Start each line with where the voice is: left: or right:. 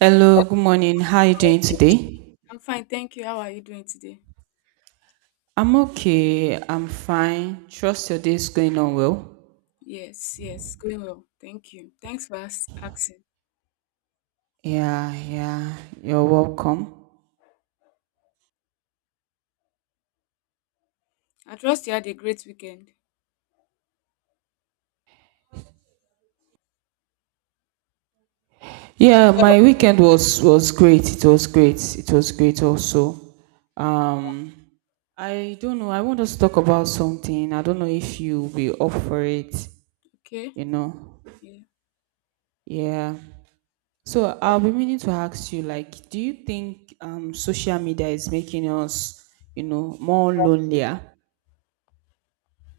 right: Hello, good morning. How are you doing today?
left: I'm fine, thank you. How are you doing today?
right: I'm okay. I'm fine. Trust your day is going on well.
left: Yes, yes, going well. Thank you. Thanks for asking.
right: Yeah, yeah. You're welcome.
left: I trust you had a great weekend.
right: Yeah, my weekend was great. It was great. It was great also. Um, I don't know. I want us to talk about something. I don't know if you'll be up for it,
left: Okay?
right: you know.
left: Yeah.
right: Yeah. So I'll be meaning to ask you, like, do you think social media is making us, you know, more lonelier?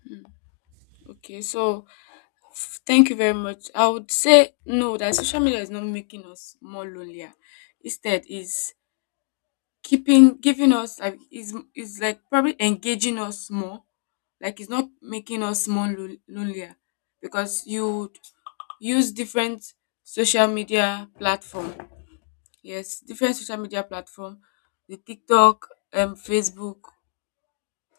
left: Mm, okay, so thank you very much. I would say no, that social media is not making us more lonelier. Instead, is keeping giving us like is like probably engaging us more. Like it's not making us more lonelier because you would use different social media platform. Yes, different social media platform, the TikTok, Facebook,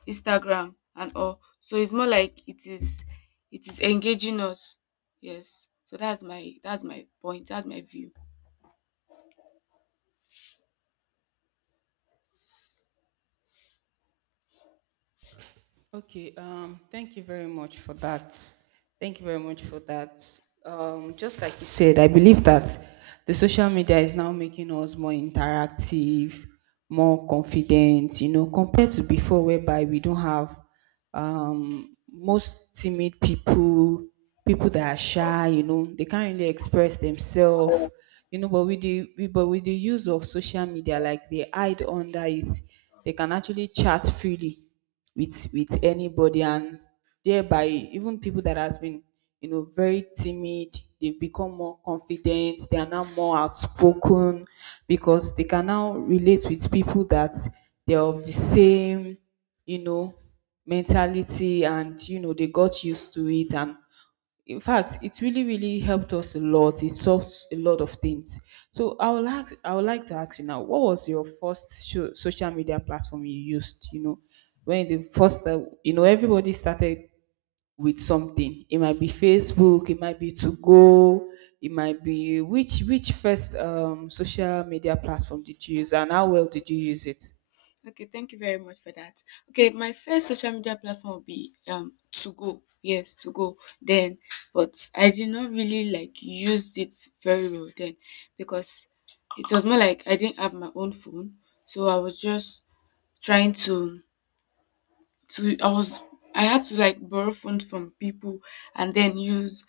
left: Instagram, and all. So it's more like it is engaging us. Yes. So that's my point. That's my view.
right: Okay, thank you very much for that. Thank you very much for that. Just like you said, I believe that the social media is now making us more interactive, more confident, you know, compared to before, whereby we don't have most timid people, people that are shy, you know, they can't really express themselves, you know, but but with the use of social media, like they hide under it, they can actually chat freely with anybody, and thereby even people that has been, you know, very timid, they've become more confident. They are now more outspoken because they can now relate with people that they're of the same, you know, mentality, and you know they got used to it. And in fact it really really helped us a lot. It solved a lot of things. So I would like to ask you now, what was your first social media platform you used, you know, when the first you know, everybody started with something. It might be Facebook, it might be To Go, it might be, which, first, social media platform did you use, and how well did you use it?
left: Okay, thank you very much for that. Okay, my first social media platform would be to go. Yes, to go then, but I did not really like used it very well then because it was more like I didn't have my own phone, so I was just trying to. So I was I had to like borrow funds from people and then use,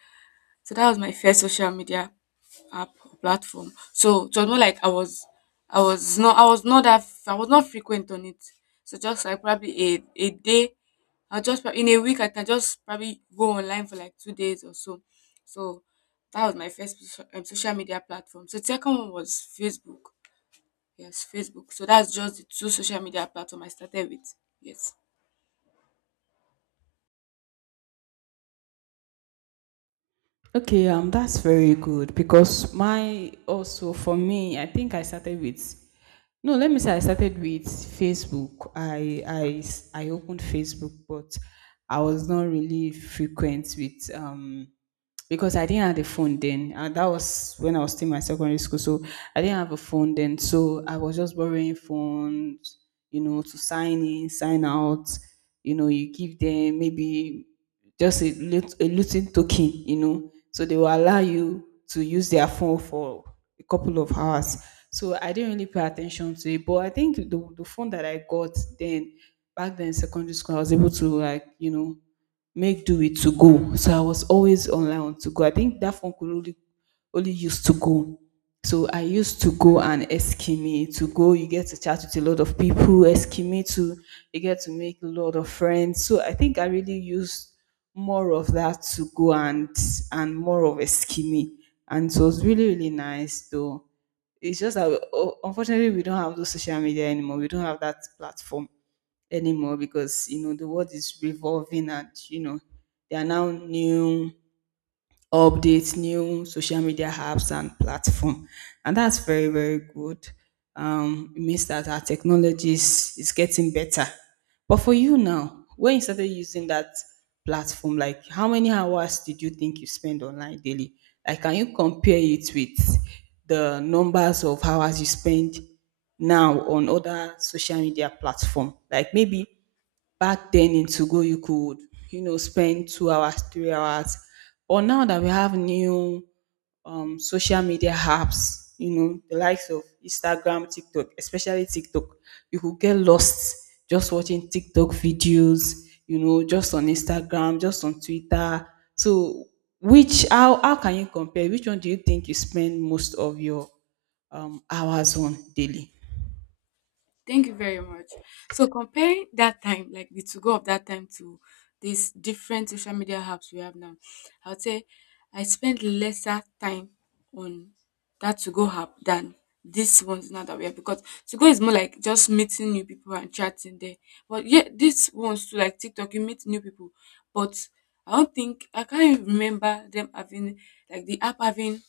left: so that was my first social media app or platform. So it was not like I was not that I was not frequent on it. So just like probably a day I'll just in a week I can just probably go online for like 2 days or so. So that was my first social media platform. So second one was Facebook. Yes, Facebook. So that's just the two social media platform I started with. Yes.
right: Okay, that's very good, because my, also for me, I think I started with, no, let me say I started with Facebook. I I opened Facebook, but I was not really frequent with, because I didn't have a phone then. And that was when I was still in my secondary school. So I didn't have a phone then. So I was just borrowing phones, you know, to sign in, sign out. You know, you give them maybe just a, a little token, you know, so they will allow you to use their phone for a couple of hours. So I didn't really pay attention to it. But I think the phone that I got then, back then in secondary school, I was able to, like, you know, make do with To Go. So I was always online on To Go. I think that phone could only use To Go. So I used To Go and Eskimi. To Go, you get to chat with a lot of people. Eskimi to you get to make a lot of friends. So I think I really used more of that To Go and more of Eskimi, and so it was really really nice though. It's just that unfortunately we don't have those social media anymore. We don't have that platform anymore, because you know the world is revolving, and you know there are now new updates, new social media apps and platform, and that's very very good. It means that our technology is getting better. But for you now, when you started using that platform, like how many hours did you think you spend online daily? Like, can you compare it with the numbers of hours you spend now on other social media platform? Like, maybe back then in Togo, you could, you know, spend 2 hours, 3 hours. But now that we have new, social media apps, you know, the likes of Instagram, TikTok, especially TikTok, you could get lost just watching TikTok videos, you know, just on Instagram, just on Twitter. So, which, how can you compare? Which one do you think you spend most of your, hours on daily?
left: Thank you very much. So comparing that time, like the to go of that time to these different social media apps we have now, I would say I spent lesser time on that to go app than these ones now that we have because to go is more like just meeting new people and chatting there. But yeah, these ones too like TikTok, you meet new people. But I don't think I can't even remember them having like the app having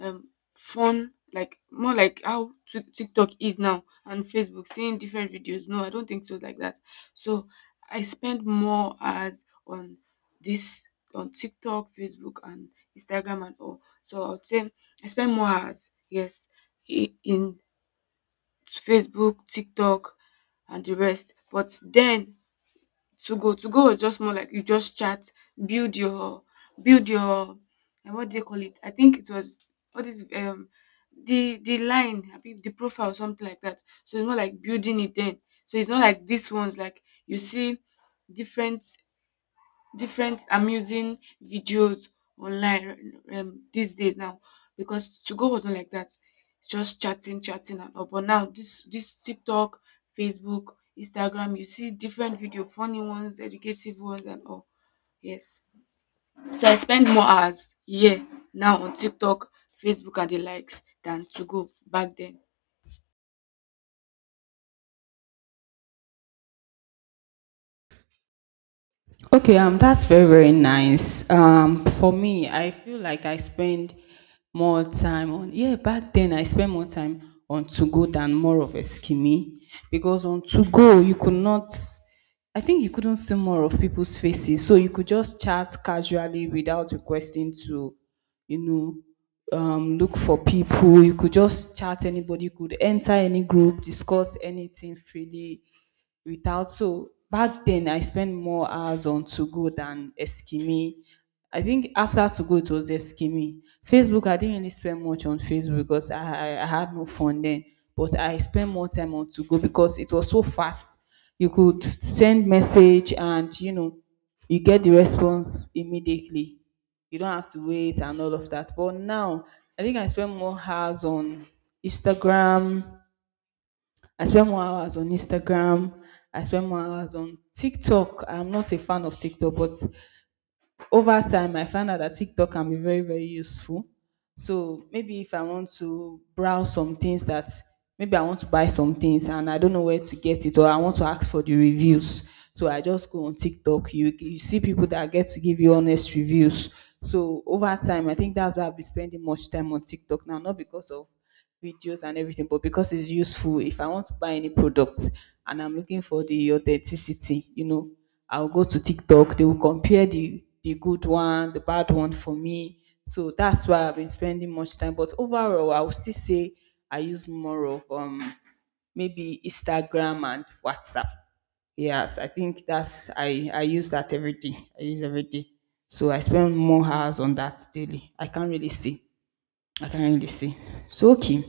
left: fun, like more like how TikTok is now and Facebook, seeing different videos. No, I don't think so, like that. So I spend more hours on this, on TikTok, Facebook, and Instagram and all. So I would say I spend more hours, yes, in Facebook, TikTok, and the rest. But then to go was just more like you just chat, build your, build your, and what do they call it? I think it was, what is the line, abi the profile or something like that. So it's more like building it then. So it's not like this ones like you see different different amusing videos online, these days now, because to go was not like that. It's just chatting, chatting and all. But now this TikTok, Facebook, Instagram, you see different video, funny ones, educative ones and all. Yes. So I spend more hours, yeah, now on TikTok, Facebook and the likes than to go back then.
right: Okay, that's very, very nice. For me, I feel like I spend more time on, yeah, back then I spent more time on To Go than more of a skimmy because on To Go you could not, I think you couldn't see more of people's faces, so you could just chat casually without requesting to, you know, look for people. You could just chat anybody. You could enter any group, discuss anything freely without. So back then, I spent more hours on To Go than Eskimi. I think after To Go, it was Eskimi. Facebook, I didn't really spend much on Facebook because I had no fun then. But I spent more time on To Go because it was so fast. You could send message and, you know, you get the response immediately. You don't have to wait and all of that. But now, I think I spend more hours on Instagram, I spend more hours on Instagram. I spend more hours on TikTok. I'm not a fan of TikTok, but over time, I found out that TikTok can be very, very useful. So maybe if I want to browse some things that, maybe I want to buy some things and I don't know where to get it, or I want to ask for the reviews. So I just go on TikTok. You see people that get to give you honest reviews. So over time, I think that's why I've been spending much time on TikTok now, not because of videos and everything, but because it's useful. If I want to buy any product and I'm looking for the authenticity, you know, I'll go to TikTok. They will compare the good one, the bad one for me. So that's why I've been spending much time. But overall, I would still say I use more of, maybe Instagram and WhatsApp. Yes, I think that's, I use that every day. I use every day. So I spend more hours on that daily. I can't really see. I can't really see. So okay.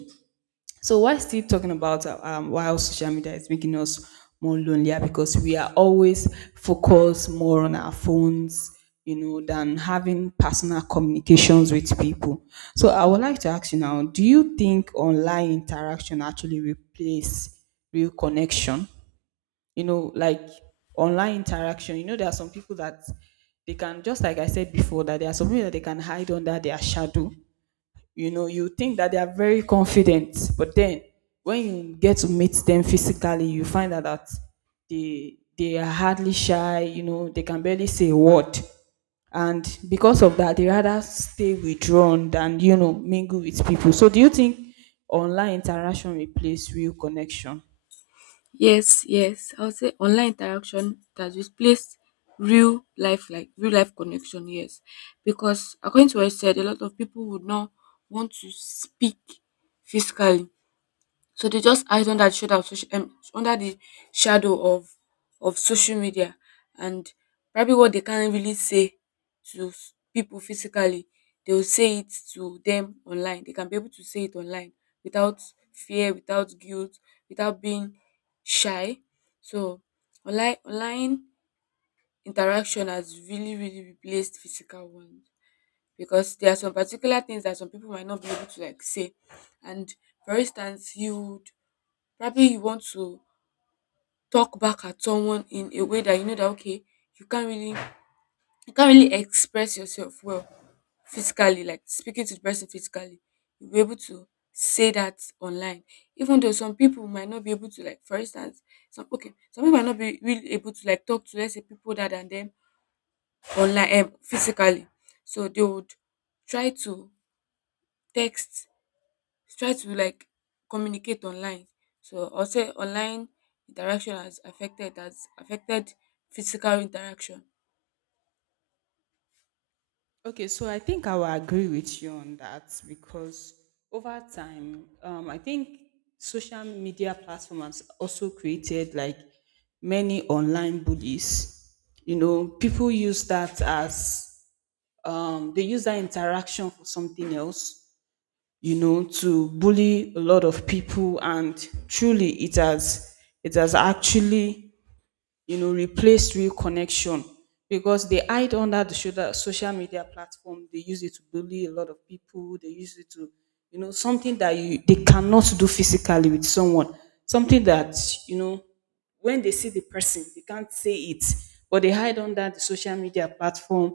right: So why still talking about, why social media is making us more lonelier, because we are always focused more on our phones, you know, than having personal communications with people. So I would like to ask you now, do you think online interaction actually replace real connection? You know, like online interaction, you know, there are some people that, they can just, like I said before, that there are some people that they can hide under their shadow. You know, you think that they are very confident, but then when you get to meet them physically, you find out that they are hardly shy. You know, they can barely say a word, and because of that they rather stay withdrawn than, you know, mingle with people. So do you think online interaction replace real connection?
left: Yes, yes. I would say online interaction that replace real life, like real life connection. Yes, because according to what I said, a lot of people would not want to speak physically, so they just hide under the shadow of social under the shadow of social media, and probably what they can't really say to people physically, they will say it to them online. They can be able to say it online without fear, without guilt, without being shy. So online interaction has really, really replaced physical ones because there are some particular things that some people might not be able to like say. And for instance, you. Probably you want to talk back at someone in a way that you know that okay, you can't really you can't really express yourself well physically, like speaking to the person physically. You'll be able to say that online. Even though some people might not be able to, like, for instance, some okay, some people might not be really able to like talk to, let's say, people that and them online, physically. So they would try to text, try to like communicate online. So I'll say online interaction has affected physical interaction.
right: Okay, so I think I will agree with you on that, because over time, I think social media platforms also created, like, many online bullies. You know, people use that as, they use that interaction for something else. You know, to bully a lot of people, and truly, it has actually, you know, replace real connection, because they hide under the shoulder social media platform. They use it to bully a lot of people. They use it to, you know, something that you, they cannot do physically with someone. Something that, you know, when they see the person, they can't say it, but they hide under the social media platform,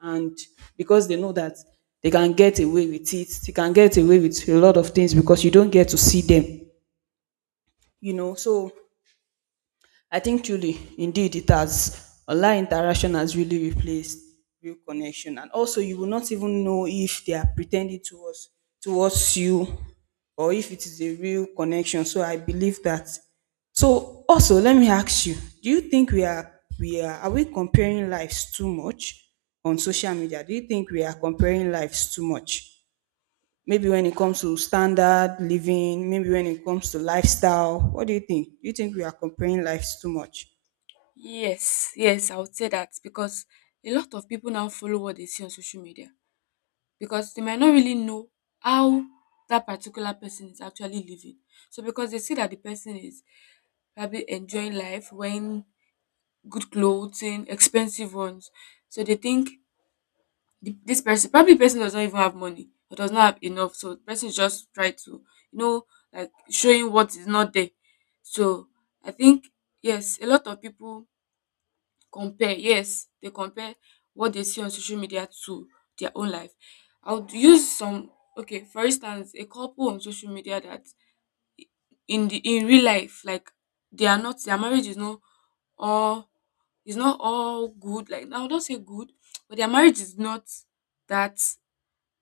right: and because they know that they can get away with it, they can get away with a lot of things because you don't get to see them. You know, so I think, truly, indeed, it has, online interaction has really replaced real connection, and also you will not even know if they are pretending towards you, or if it is a real connection. So I believe that. So also, let me ask you: do you think we are are we comparing lives too much on social media? Do you think we are comparing lives too much? Maybe when it comes to standard living, maybe when it comes to lifestyle, what do you think? Do you think we are comparing lives too much?
left: Yes, yes, I would say that because a lot of people now follow what they see on social media because they might not really know how that particular person is actually living. So because they see that the person is probably enjoying life wearing good clothing, expensive ones. So they think this person, probably the person does not even have money or does not have enough, so the person just try to, you know, like showing what is not there. So I think yes, a lot of people compare. Yes, they compare what they see on social media to their own life. I would use some. Okay, for instance, a couple on social media, that in real life, like, they are not, their marriage is not all, is not all good. Like, I would not say good, but their marriage is not that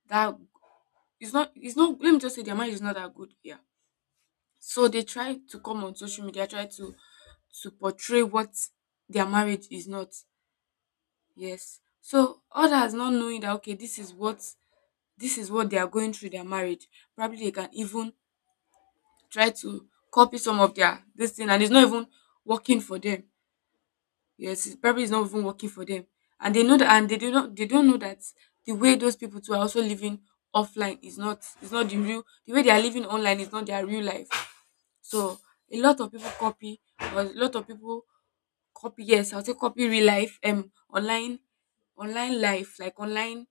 left: that it's not, it's not, let me just say their marriage is not that good, yeah. So they try to come on social media, try to portray what their marriage is not. Yes, so others not knowing that okay, this is what they are going through their marriage. Probably they can even try to copy some of their this thing, and it's not even working for them. Yes, it probably is not even working for them, and they know that. And they do not they don't know that the way those people too are also living offline is not, is not the real, the way they are living online is not their real life. So a lot of people copy, or a lot of people copy. Yes, I'll say copy real life, online, online life, like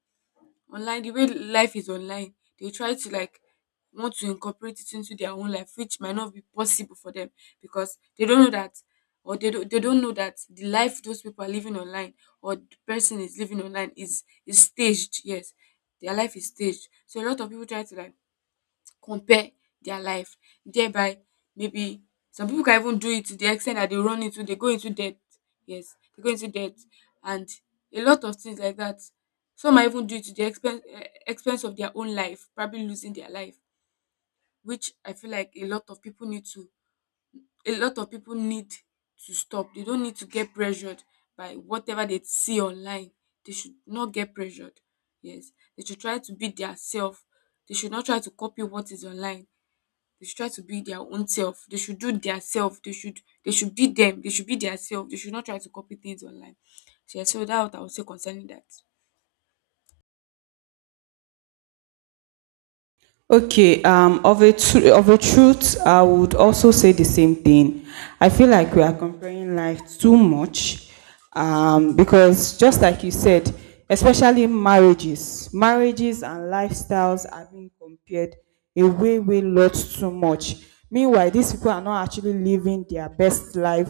left: online, the way life is online. They try to like want to incorporate it into their own life, which might not be possible for them because they don't know that, or they don't know that the life those people are living online or the person is living online is staged. Yes, their life is staged. So a lot of people try to like compare their life, thereby maybe some people can even do it to the extent that they go into debt. Yes, they go into debt, and a lot of things like that. Some might even do it to the expense, expense of their own life, probably losing their life, which I feel like a lot of people need to stop. They don't need to get pressured by whatever they see online. They should not get pressured. Yes, they should try to be their self. They should not try to copy what is online. They should try to be their own self. They should do their self. They should be them. They should be their self. They should not try to copy things online. So, yeah, so that's what I would say concerning that.
right: Okay, of a of a truth, I would also say the same thing. I feel like we are comparing life too much, because just like you said, especially marriages, marriages and lifestyles are being compared a way lot too much. Meanwhile, these people are not actually living their best life.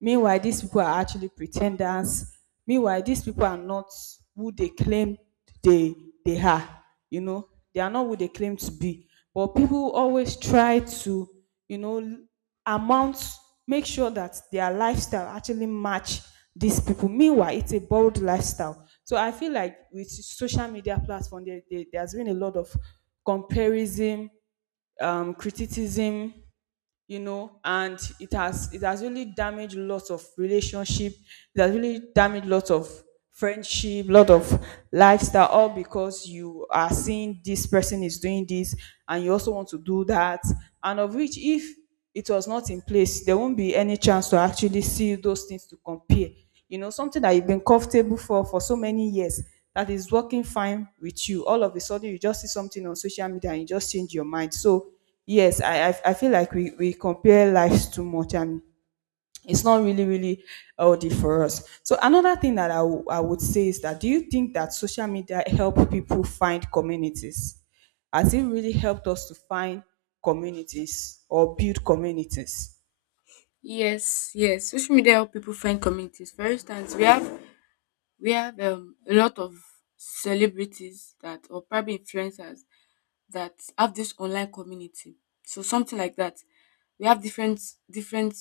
right: Meanwhile, these people are actually pretenders. Meanwhile, these people are not who they claim they they are. You know, they are not who they claim to be. But people always try to, you know, amount, make sure that their lifestyle actually match these people. Meanwhile, it's a borrowed lifestyle. So I feel like with social media platform, there's been a lot of comparison, criticism, and it has really damaged lots of relationship. It has really damaged lots of friendship, lot of lifestyle, all because you are seeing this person is doing this and you also want to do that. And of which, if it was not in place, there won't be any chance to actually see those things to compare. You know, something that you've been comfortable for so many years, that is working fine with you, all of a sudden you just see something on social media and you just change your mind. So yes, I feel like we compare lives too much, and it's not really healthy for us. So another thing that I would say is that, do you think that social media help people find communities? Has it really helped us to find communities or build communities?
left: Yes, yes. Social media help people find communities. For instance, we have a lot of celebrities that, or probably influencers, that have this online community. So something like that. We have different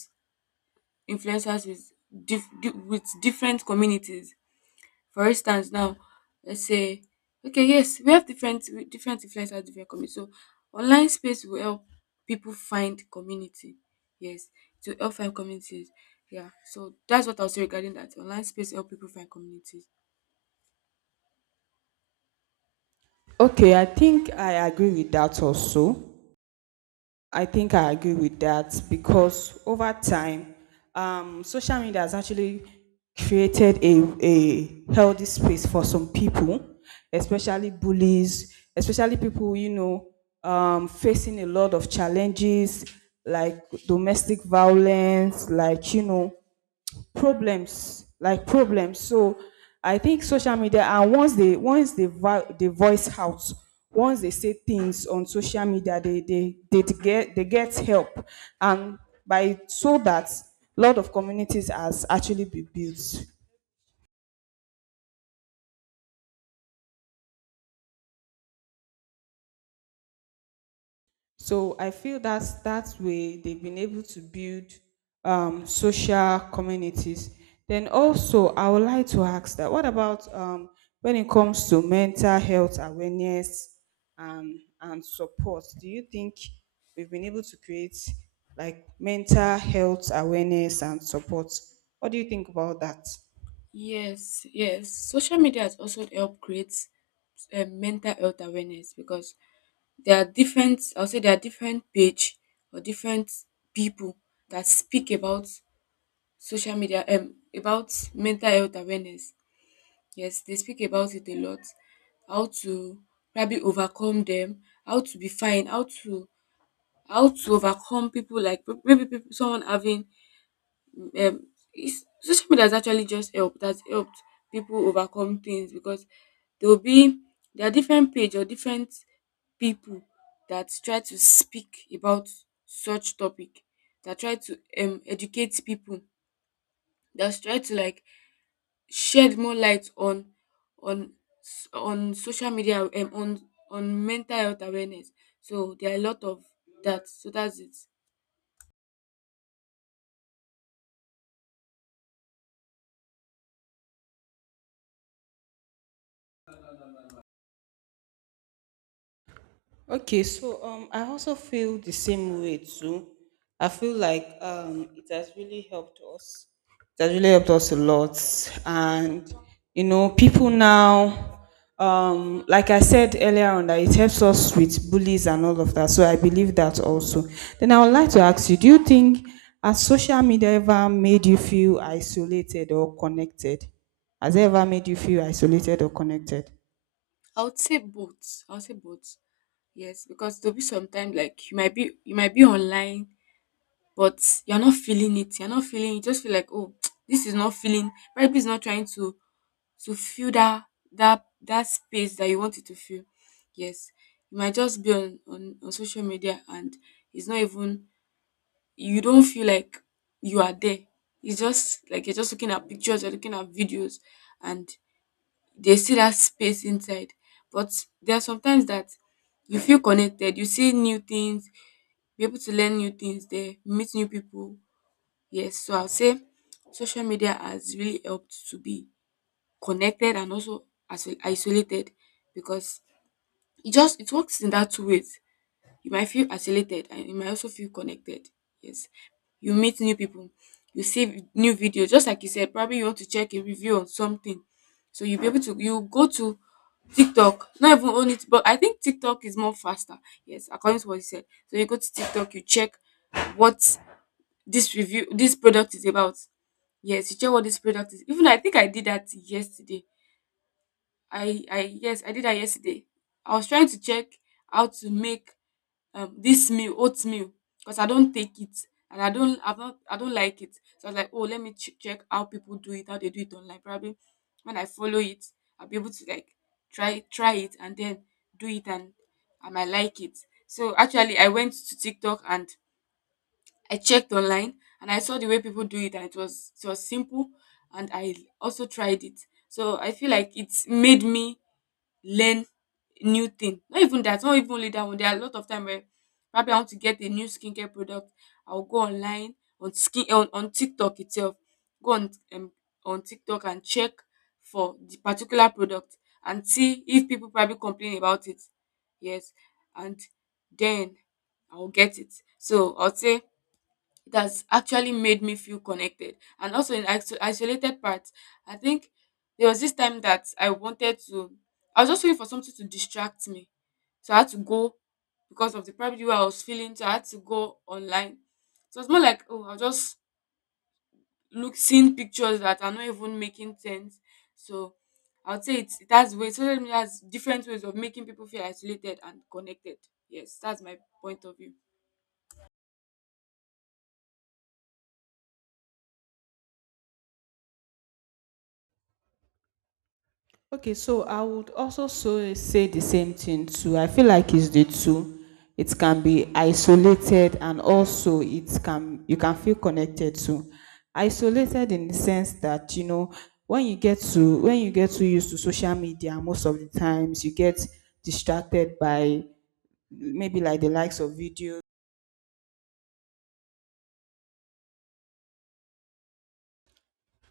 left: influencers with with different communities. For instance now, let's say okay, yes, we have different influencers, different community. So online space will help people find community. Yes, to help find communities. Yeah. So that's what I'll say regarding that. Online space help people find communities.
right: Okay, I think I agree with that also. I think I agree with that because over time, social media has actually created a healthy space for some people, especially bullies, especially people, you know, facing a lot of challenges like domestic violence, like, you know, problems. So I think social media, and once they voice out, once they say things on social media, they get help. And by so, that a lot of communities has actually been built. So I feel that's way they've been able to build, social communities. Then also, I would like to ask that what about, when it comes to mental health awareness and support? Do you think we've been able to create like mental health awareness and support? What do you think about that?
left: Yes, yes. Social media has also helped create mental health awareness because there are different, I'll say there are different page or different people that speak about social media about mental health awareness. Yes, they speak about it a lot. How to probably overcome them, how to be fine, how to, how to overcome people, like, maybe people, someone having um social media has actually just helped, has helped people overcome things because there will be there are different page or different people that try to speak about such topic, that try to educate people, that try to like shed more light on on on social media, on mental health awareness. So there are a lot of that. So that's it.
right: Okay, so I also feel the same way too. I feel like it has really helped us. It has really helped us a lot, and you know, people now, like I said earlier on, that it helps us with bullies and all of that. So I believe that also. Then I would like to ask you, do you think, has social media ever made you feel isolated or connected? Has it ever made you feel isolated or connected?
left: I would say both. I would say both. Yes, because there'll be sometimes like you might be online, but you're not feeling it. You're not feeling. You just feel like oh, this is not feeling. Probably is not trying to feel that that space that you want it to feel. Yes, you might just be on social media, and it's not even you don't feel like you are there. It's just like you're just looking at pictures, you're looking at videos, and there's still that space inside. But there are sometimes that you feel connected, you see new things, be able to learn new things there, meet new people. Yes, so I'll say social media has really helped to be connected and also as isolated because it just it works in that two ways. You might feel isolated and you might also feel connected. Yes. You meet new people. You see new videos. Just like you said, probably you want to check a review on something. So you'll be able to you go to TikTok. Not even on it, but I think TikTok is more faster. Yes, according to what you said. So you go to TikTok, you check what this review this product is about. Yes, you check what this product is. Even I think I did that yesterday. I yes, I did that yesterday. I was trying to check how to make this meal, oatmeal, because I don't take it and I don't, I've not, I don't like it. So I was like, oh, let me check how people do it, how they do it online. Probably when I follow it, I'll be able to like try it and then do it, and I might like it. So actually, I went to TikTok and I checked online, and I saw the way people do it, and it was simple, and I also tried it. So I feel like it's made me learn new thing. Not even that, not even only that one. There are a lot of time where probably I want to get a new skincare product. I'll go online on TikTok itself. Go on TikTok and check for the particular product and see if people probably complain about it. Yes. And then I'll get it. So I'll say it has actually made me feel connected. And also in isolated parts, I think there was this time that I wanted to, I was just waiting for something to distract me. So I had to go because of the private way I was feeling. So I had to go online. So it's more like, oh, I'll just look, seeing pictures that are not even making sense. So I would say it has ways, social media has different ways of making people feel isolated and connected. Yes, that's my point of view.
right: Okay, so I would also so say the same thing too. I feel like it's the two. It can be isolated, and also it can, you can feel connected to. Isolated in the sense that, you know, when you get to, when you get too used to social media, most of the times you get distracted by maybe like the likes of videos,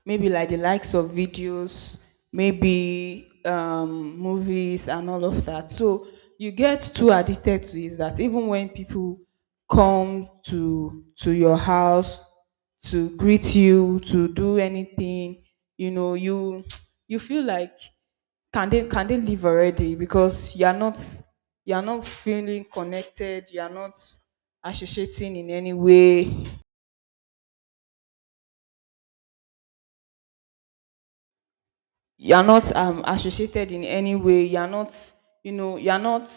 right: maybe like the likes of videos, maybe movies and all of that. So you get too addicted to it that even when people come to your house to greet you, to do anything, you know, you feel like, can they leave already, because you are not, you are not feeling connected, you are not associating in any way, you are not associated in any way, you are not, you know, you are not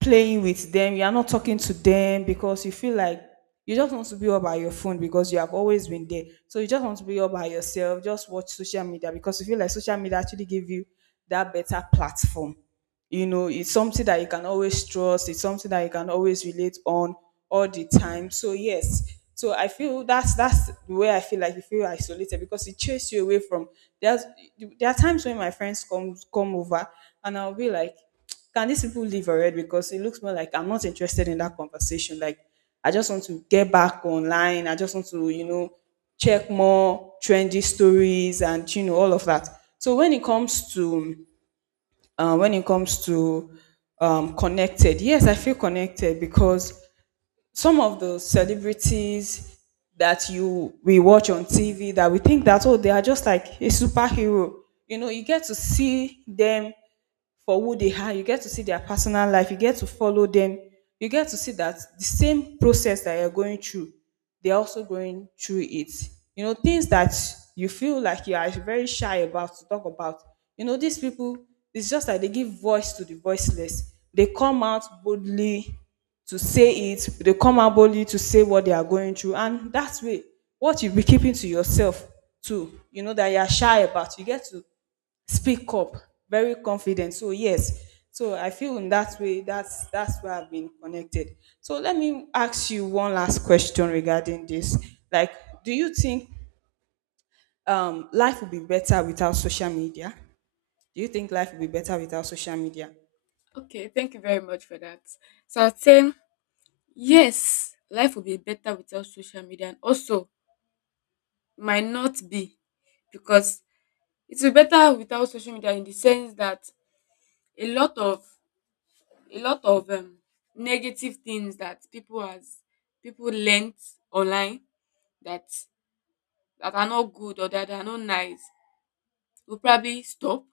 right: playing with them, you are not talking to them because you feel like you just want to be all by your phone because you have always been there. So you just want to be all by yourself, just watch social media, because you feel like social media actually give you that better platform. You know, it's something that you can always trust, it's something that you can always relate on all the time. So yes, so I feel that's the way I feel like you feel isolated because it chased you away from. There's, there are times when my friends come over and I'll be like, can these people leave already, because it looks more like I'm not interested in that conversation, like I just want to get back online, I just want to, you know, check more trendy stories and you know all of that. So when it comes to, when it comes to, connected. Yes, I feel connected because some of the celebrities that you we watch on TV, that we think that, oh, they are just like a superhero. You know, you get to see them for who they are. You get to see their personal life. You get to follow them. You get to see that the same process that you're going through, they're also going through it. You know, things that you feel like you are very shy about to talk about. You know, these people, it's just like they give voice to the voiceless. They come out boldly to say it, they come out boldly to say what they are going through. And that way, what you've been keeping to yourself too, you know, that you're shy about, you get to speak up very confident. So yes, so I feel in that way, that's where I've been connected. So let me ask you one last question regarding this, like, do you think, life would be better without social media? Do you think life would be better without social media?
left: Okay, thank you very much for that. So I'd say yes, life will be better without social media, and also it might not be because it will be better without social media in the sense that a lot of a lot of negative things that people has people learnt online that that are not good or that are not nice will probably stop,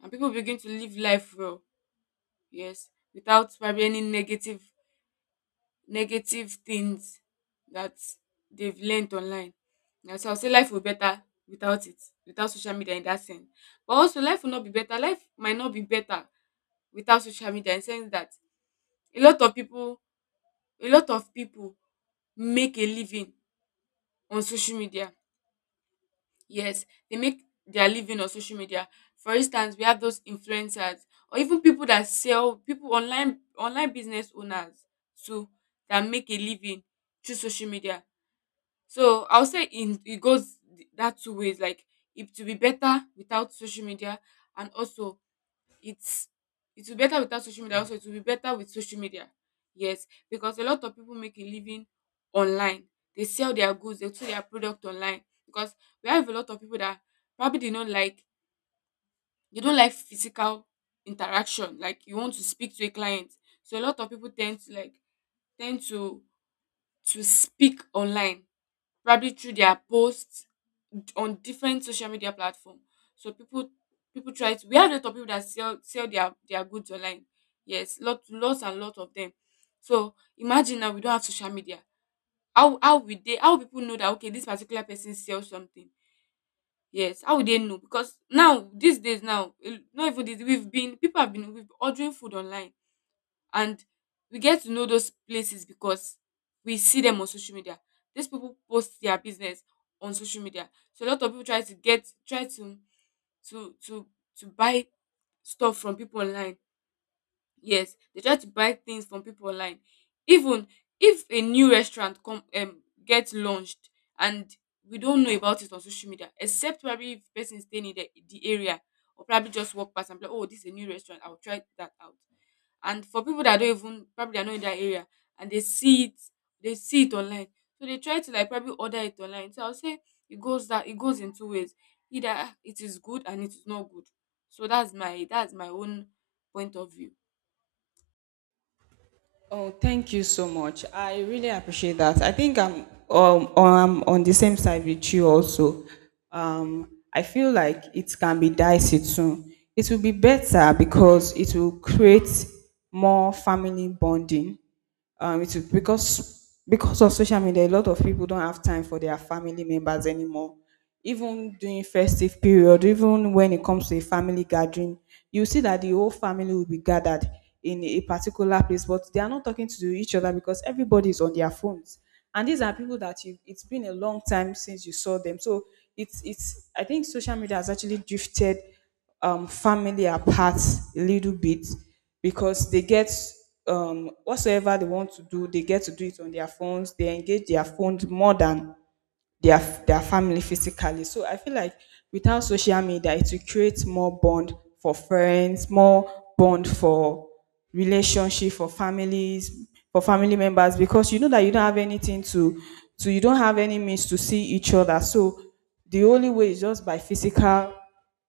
left: and people begin to live life well. Yes, without probably any negative things that they've learned online. Yeah, so I'll say life will be better without it, without social media in that sense. But also life will not be better. Life might not be better without social media in the sense that a lot of people a lot of people make a living on social media. Yes, they make their living on social media. For instance, we have those influencers or even people that sell people online business owners too that make a living through social media. So I'll say in it goes that two ways. Like it to be better without social media, and also it's it will be better without social media. Also, it will be better with social media. Yes, because a lot of people make a living online. They sell their goods, they sell their product online. Because we have a lot of people that probably they don't like physical interaction. Like you want to speak to a client, so a lot of people tend to to speak online probably through their posts on different social media platform. So people try to we have a lot of people that sell their goods online. Yes, lot lots and lot of them. So imagine now we don't have social media. How will people know that okay this particular person sells something? Yes, how would they know? Because now these days now eh, not even this we've been people have been we've been ordering food online, and we get to know those places because we see them on social media. These people post their business on social media, so a lot of people try to get try to to to to buy stuff from people online. Yes, they try to buy things from people online. Even if a new restaurant come gets launched and we don't know about it on social media, except probably if person is staying in the area, or probably just walk past and be like, oh, this is a new restaurant. I'll try that out. And for people that don't even probably are not in that area and they see it online. So they try to like probably order it online. So I'll say it goes in two ways. Either it is good and it is not good. So that's my own point of view.
right: Oh, thank you so much. I really appreciate that. I think I'm on the same side with you also. I feel like it can be dicey too. It will be better because it will create more family bonding. It's because of social media, a lot of people don't have time for their family members anymore. Even during festive period, even when it comes to a family gathering, you see that the whole family will be gathered in a particular place, but they are not talking to each other because everybody is on their phones. And these are people that you, it's been a long time since you saw them. So it's, I think social media has actually drifted family apart a little bit, because they get whatsoever they want to do, they get to do it on their phones. They engage their phones more than their family physically. So I feel like without social media, it will create more bond for friends, more bond for relationship, for families, for family members, because you know that you don't have anything to, you don't have any means to see each other. So the only way is just by physical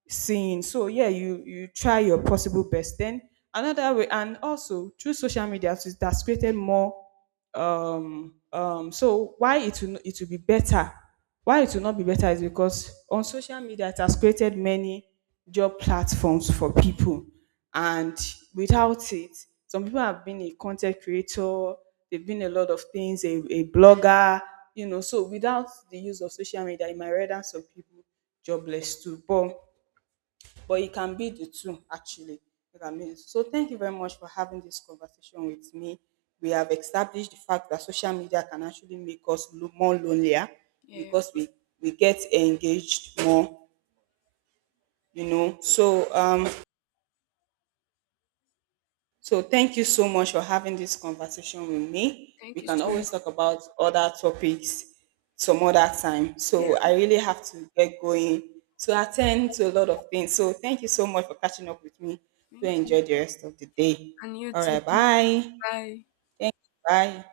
right: seeing. So yeah, you try your possible best. Then another way, and also through social media, so that's created more. So why it will, it will be better? Why it will not be better is because on social media it has created many job platforms for people, and without it, some people have been a content creator. They've been a lot of things, a blogger, you know. So without the use of social media, it might render some people jobless too. But it can be the two actually. You can be the two. So thank you very much for having this conversation with me. We have established the fact that social media can actually make us look more lonelier
left: Yeah.
right: because we get engaged more, you know. So so thank you so much for having this conversation with me.
left: Thank
right: We
left: you
right: can
left: so much.
right: always talk about other topics some other time.
left: Yeah.
right: So I really have to get going to attend to a lot of things. So thank you so much for catching up with me. Do
left: Thank you.
right: enjoy the rest of the day.
left: And you
right: All
left: too.
right: right, bye.
left: Bye.
right: Bye.